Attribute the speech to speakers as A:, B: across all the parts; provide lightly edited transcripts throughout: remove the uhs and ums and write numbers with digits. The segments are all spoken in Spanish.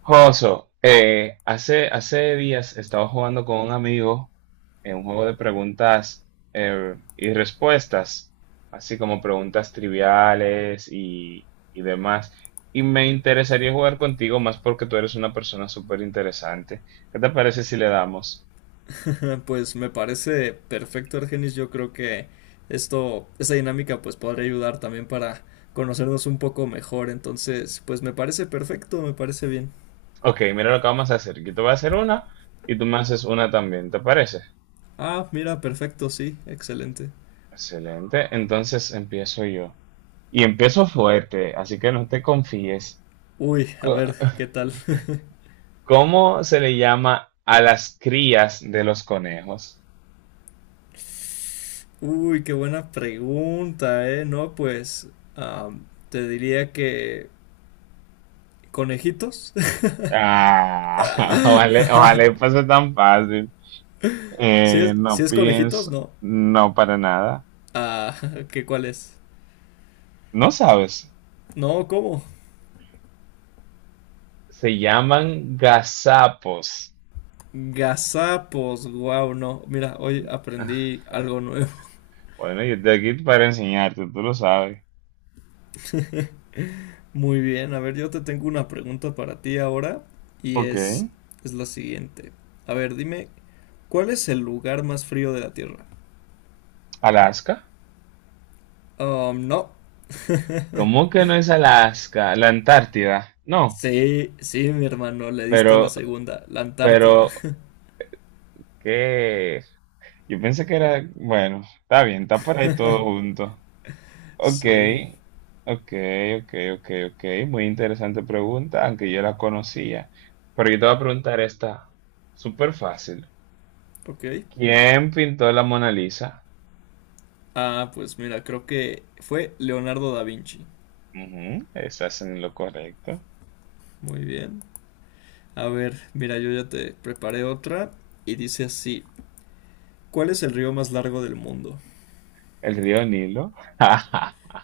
A: Joso, hace días estaba jugando con un amigo en un juego de preguntas y respuestas, así como preguntas triviales y demás. Y me interesaría jugar contigo más porque tú eres una persona súper interesante. ¿Qué te parece si le damos?
B: Pues me parece perfecto, Argenis. Yo creo que esta dinámica, pues podría ayudar también para conocernos un poco mejor. Entonces, pues me parece perfecto, me parece bien.
A: Ok, mira lo que vamos a hacer. Yo te voy a hacer una y tú me haces una también, ¿te parece?
B: Ah, mira, perfecto, sí, excelente.
A: Excelente, entonces empiezo yo. Y empiezo fuerte, así que no te confíes.
B: Uy, a ver, ¿qué tal?
A: ¿Cómo se le llama a las crías de los conejos?
B: Uy, qué buena pregunta, ¿eh? No, pues am, te diría que conejitos.
A: Ah, ojalá, ojalá y fuese tan fácil.
B: Si
A: Eh,
B: es, si
A: no
B: es conejitos,
A: pienso,
B: no.
A: no para nada.
B: Ah, ¿qué cuál es?
A: No sabes.
B: No, ¿cómo?
A: Se llaman gazapos.
B: Gazapos, wow, no. Mira, hoy aprendí algo nuevo.
A: Bueno, yo estoy aquí para enseñarte, tú lo sabes.
B: Muy bien, a ver, yo te tengo una pregunta para ti ahora y
A: Ok.
B: es la siguiente. A ver, dime, ¿cuál es el lugar más frío de la Tierra?
A: Alaska.
B: No.
A: ¿Cómo que no es Alaska? La Antártida. No,
B: Sí, sí, mi hermano, le diste a la
A: pero,
B: segunda, la Antártida.
A: pero, ¿qué? Yo pensé que era, bueno, está bien, está por ahí todo junto. Ok,
B: Sí,
A: ok, ok, ok, ok. Muy interesante pregunta, aunque yo la conocía. Pero yo te voy a preguntar esta, súper fácil.
B: ok.
A: ¿Quién pintó la Mona Lisa?
B: Ah, pues mira, creo que fue Leonardo da Vinci.
A: Ujú, estás en lo correcto.
B: Muy bien. A ver, mira, yo ya te preparé otra y dice así, ¿cuál es el río más largo del mundo?
A: El río Nilo.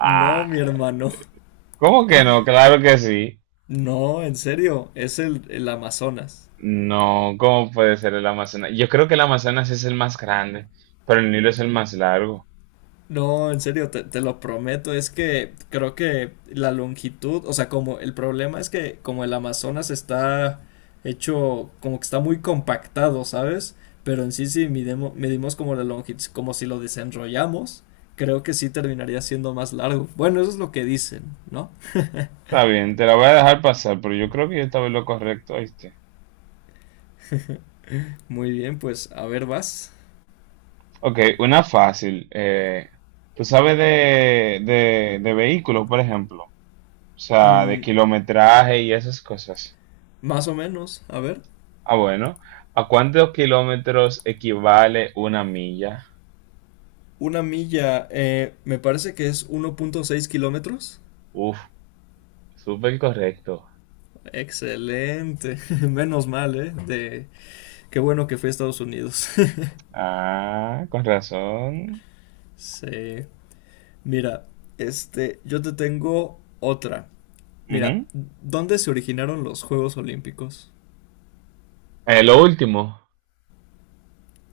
B: No, mi hermano.
A: ¿cómo que no? Claro que sí.
B: No, en serio, es el Amazonas.
A: No, ¿cómo puede ser el Amazonas? Yo creo que el Amazonas es el más grande, pero el Nilo es el más largo.
B: No, en serio, te lo prometo. Es que creo que la longitud, o sea, como el problema es que como el Amazonas está hecho, como que está muy compactado, ¿sabes? Pero en sí, si medimos como la longitud, como si lo desenrollamos, creo que sí terminaría siendo más largo. Bueno, eso es lo que dicen, ¿no?
A: Está bien, te la voy a dejar pasar, pero yo creo que yo estaba en lo correcto, ¿oíste?
B: Muy bien, pues a ver, vas.
A: Ok, una fácil. ¿Tú sabes de vehículos, por ejemplo? O sea, de
B: Mm,
A: kilometraje y esas cosas.
B: Más o menos, a ver.
A: Ah, bueno. ¿A cuántos kilómetros equivale una milla?
B: Una milla, me parece que es 1,6 kilómetros.
A: Uf, súper correcto.
B: Excelente, menos mal, ¿eh? Qué bueno que fui a Estados Unidos.
A: Ah, con razón.
B: Sí, mira, yo te tengo otra. Mira,
A: Ujú.
B: ¿dónde se originaron los Juegos Olímpicos?
A: Lo último,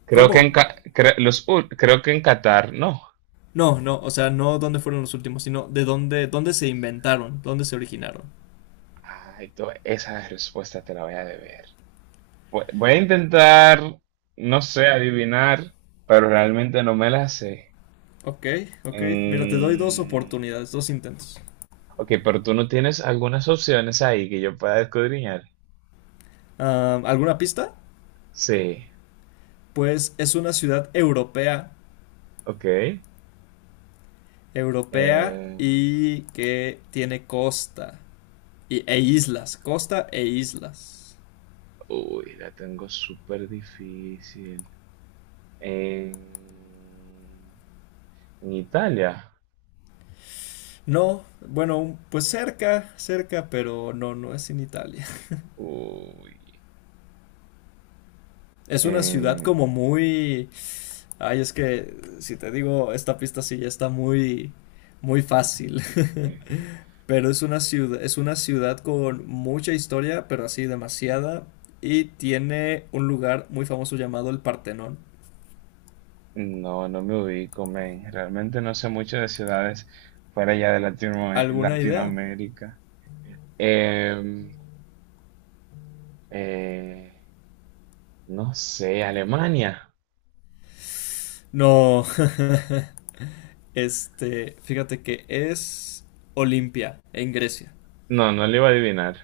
A: creo que en,
B: ¿Cómo?
A: Ca- cre- los, ul- creo que en Qatar, no.
B: No, no, o sea, no dónde fueron los últimos, sino de dónde se inventaron, dónde se originaron.
A: Ay, esa respuesta te la voy a deber. Voy a intentar, no sé, adivinar, pero realmente no me la sé.
B: Ok, ok. Mira, te doy dos
A: Mm,
B: oportunidades, dos intentos.
A: ok, pero tú no tienes algunas opciones ahí que yo pueda escudriñar.
B: Ah, ¿alguna pista?
A: Sí,
B: Pues es una ciudad europea
A: ok.
B: europea
A: Eh,
B: y que tiene costa e islas.
A: Uy, la tengo súper difícil. En, en Italia.
B: No, bueno, pues cerca, cerca, pero no, no es en Italia.
A: Uy.
B: Es una ciudad
A: eh,
B: como muy. Ay, es que si te digo, esta pista sí ya está muy, muy fácil. Pero es una ciudad con mucha historia, pero así demasiada, y tiene un lugar muy famoso llamado el Partenón.
A: no, no me ubico, men. Realmente no sé mucho de ciudades fuera ya de
B: ¿Alguna idea?
A: Latinoamérica. Em, eh, no sé, Alemania.
B: No. Fíjate que es Olimpia, en Grecia.
A: No, no le iba a adivinar.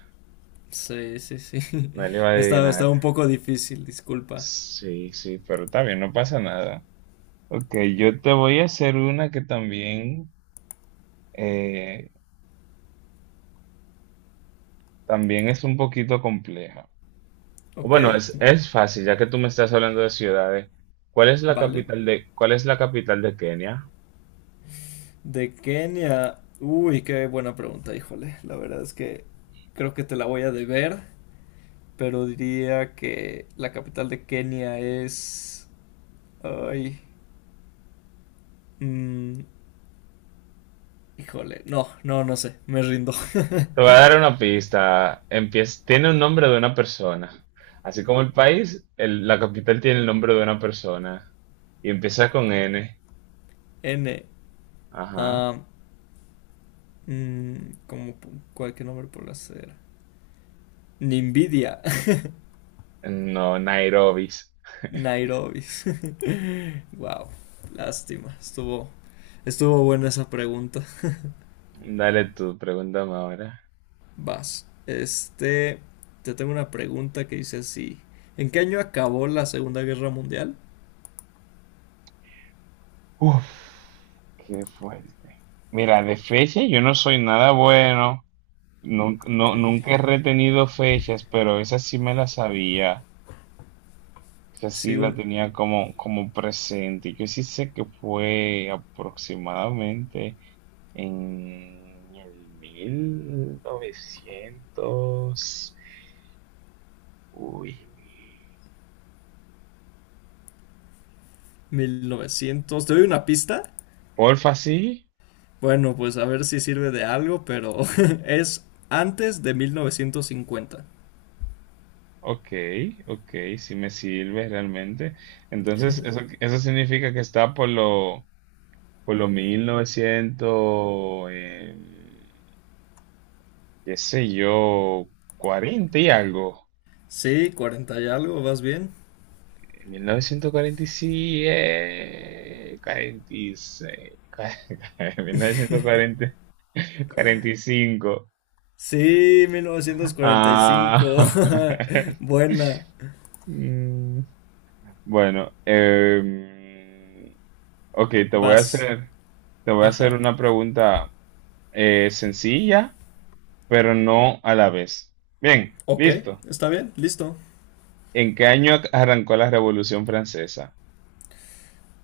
B: Sí, sí, sí.
A: No le iba a
B: Está,
A: adivinar.
B: está un poco difícil, disculpa.
A: Sí, sí, pero está bien, no pasa nada. Ok, yo te voy a hacer una que también, eh, también es un poquito compleja.
B: Ok,
A: Bueno, es fácil, ya que tú me estás hablando de ciudades. ¿Cuál es la
B: vale.
A: capital de, cuál es la capital de Kenia?
B: De Kenia. Uy, qué buena pregunta, híjole. La verdad es que creo que te la voy a deber, pero diría que la capital de Kenia es. Ay, mm, híjole. No, no, no sé. Me rindo.
A: Te voy a dar una pista. Empieza, tiene un nombre de una persona. Así como el país, la capital tiene el nombre de una persona. Y empieza con N.
B: N.
A: Ajá.
B: ah, mm, Como cualquier nombre por hacer. Nimbidia.
A: No, Nairobi.
B: Nairobi. Wow, lástima. Estuvo buena esa pregunta.
A: Dale tú, pregúntame ahora.
B: Vas. Te tengo una pregunta que dice así. ¿En qué año acabó la Segunda Guerra Mundial?
A: Uf, qué fuerte. Mira, de fecha yo no soy nada bueno.
B: Ok.
A: Nunca he retenido fechas, pero esa sí me la sabía. Esa sí
B: Sí,
A: la
B: un
A: tenía como, presente. Yo sí sé que fue aproximadamente en el mil novecientos. Uy.
B: 1900. ¿Te doy una pista?
A: Porfa, sí.
B: Bueno, pues a ver si sirve de algo, pero es antes de 1950.
A: Ok, ok, sí me sirve realmente. Entonces, eso significa que está por lo 1900, qué sé yo, cuarenta y algo.
B: Sí, 40 y algo, ¿vas bien?
A: Mil novecientos cuarenta y siete, cuarenta y seis, mil novecientos cuarenta y cinco.
B: Sí, mil novecientos cuarenta y
A: Ah,
B: cinco. Buena.
A: mm, bueno, ok, te voy a
B: Vas.
A: hacer, te voy a hacer
B: Ajá.
A: una pregunta sencilla, pero no a la vez. Bien,
B: Ok,
A: listo.
B: está bien, listo.
A: ¿En qué año arrancó la Revolución Francesa?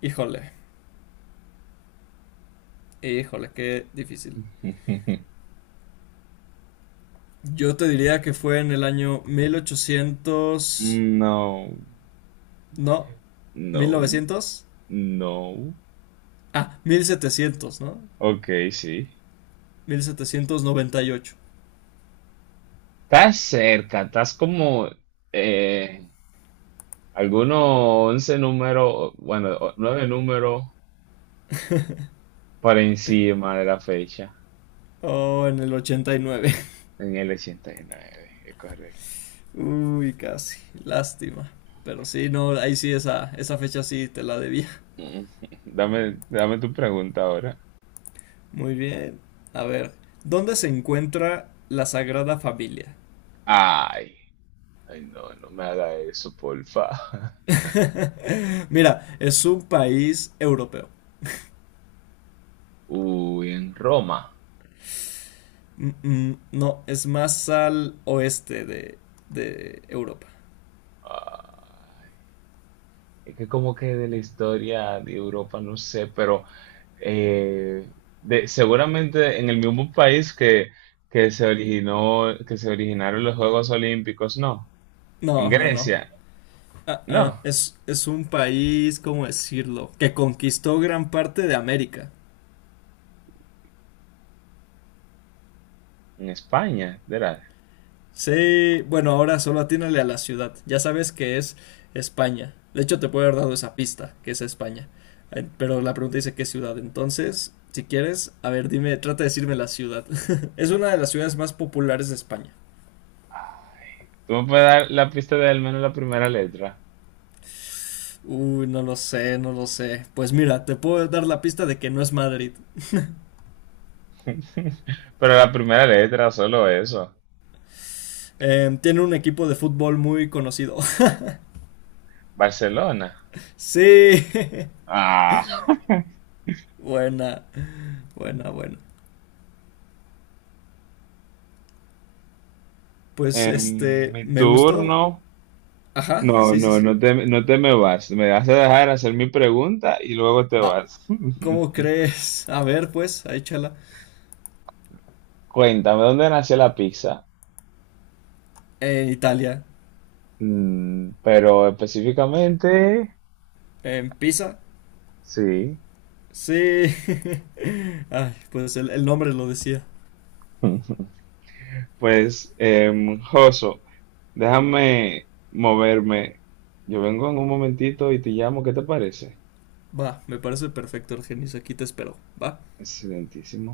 B: Híjole, híjole, qué difícil. Yo te diría que fue en el año 1800.
A: No,
B: No, mil
A: no,
B: novecientos,
A: no.
B: Ah, 1700, ¿no?
A: Ok, sí.
B: 1798.
A: Estás cerca, estás como eh, algunos 11 números, bueno, 9 números por encima de la fecha,
B: Oh, en el 89.
A: en el 89, es correcto.
B: Uy, casi. Lástima. Pero sí, no, ahí sí esa fecha sí te la debía.
A: Dame tu pregunta ahora.
B: Muy bien. A ver, ¿dónde se encuentra la Sagrada Familia?
A: Ay, ay, no, no me haga eso, porfa.
B: Mira, es un país europeo.
A: Uy, en Roma.
B: No, es más al oeste de Europa.
A: Ay, es que como que de la historia de Europa, no sé, pero eh, seguramente en el mismo país que, que se originaron los Juegos Olímpicos, no. En
B: No, no, no.
A: Grecia,
B: Ah, ah,
A: no.
B: es un país, ¿cómo decirlo? Que conquistó gran parte de América.
A: En España, ¿verdad?
B: Sí, bueno, ahora solo atínale a la ciudad. Ya sabes que es España. De hecho, te puedo haber dado esa pista, que es España. Pero la pregunta dice qué ciudad. Entonces, si quieres, a ver, dime, trata de decirme la ciudad. Es una de las ciudades más populares de España.
A: Tú me puedes dar la pista de al menos la primera letra.
B: Uy, no lo sé, no lo sé. Pues mira, te puedo dar la pista de que no es Madrid.
A: Pero la primera letra, solo eso.
B: Tiene un equipo de fútbol muy conocido.
A: Barcelona.
B: Sí.
A: Ah,
B: Buena, buena, buena. Pues
A: en mi
B: me gustó.
A: turno.
B: Ajá,
A: No,
B: sí, sí,
A: no,
B: sí.
A: no te me vas. Me vas a dejar hacer mi pregunta y luego te
B: Ah,
A: vas.
B: ¿cómo crees? A ver, pues, ahí chala.
A: Cuéntame, ¿dónde nació la pizza?
B: En Italia,
A: Pero específicamente,
B: en Pisa.
A: sí.
B: Sí. Ay, pues el nombre lo decía.
A: Pues, Joso, déjame moverme. Yo vengo en un momentito y te llamo. ¿Qué te parece?
B: Va, me parece perfecto, Argenis. Aquí te espero. Va.
A: Excelentísimo.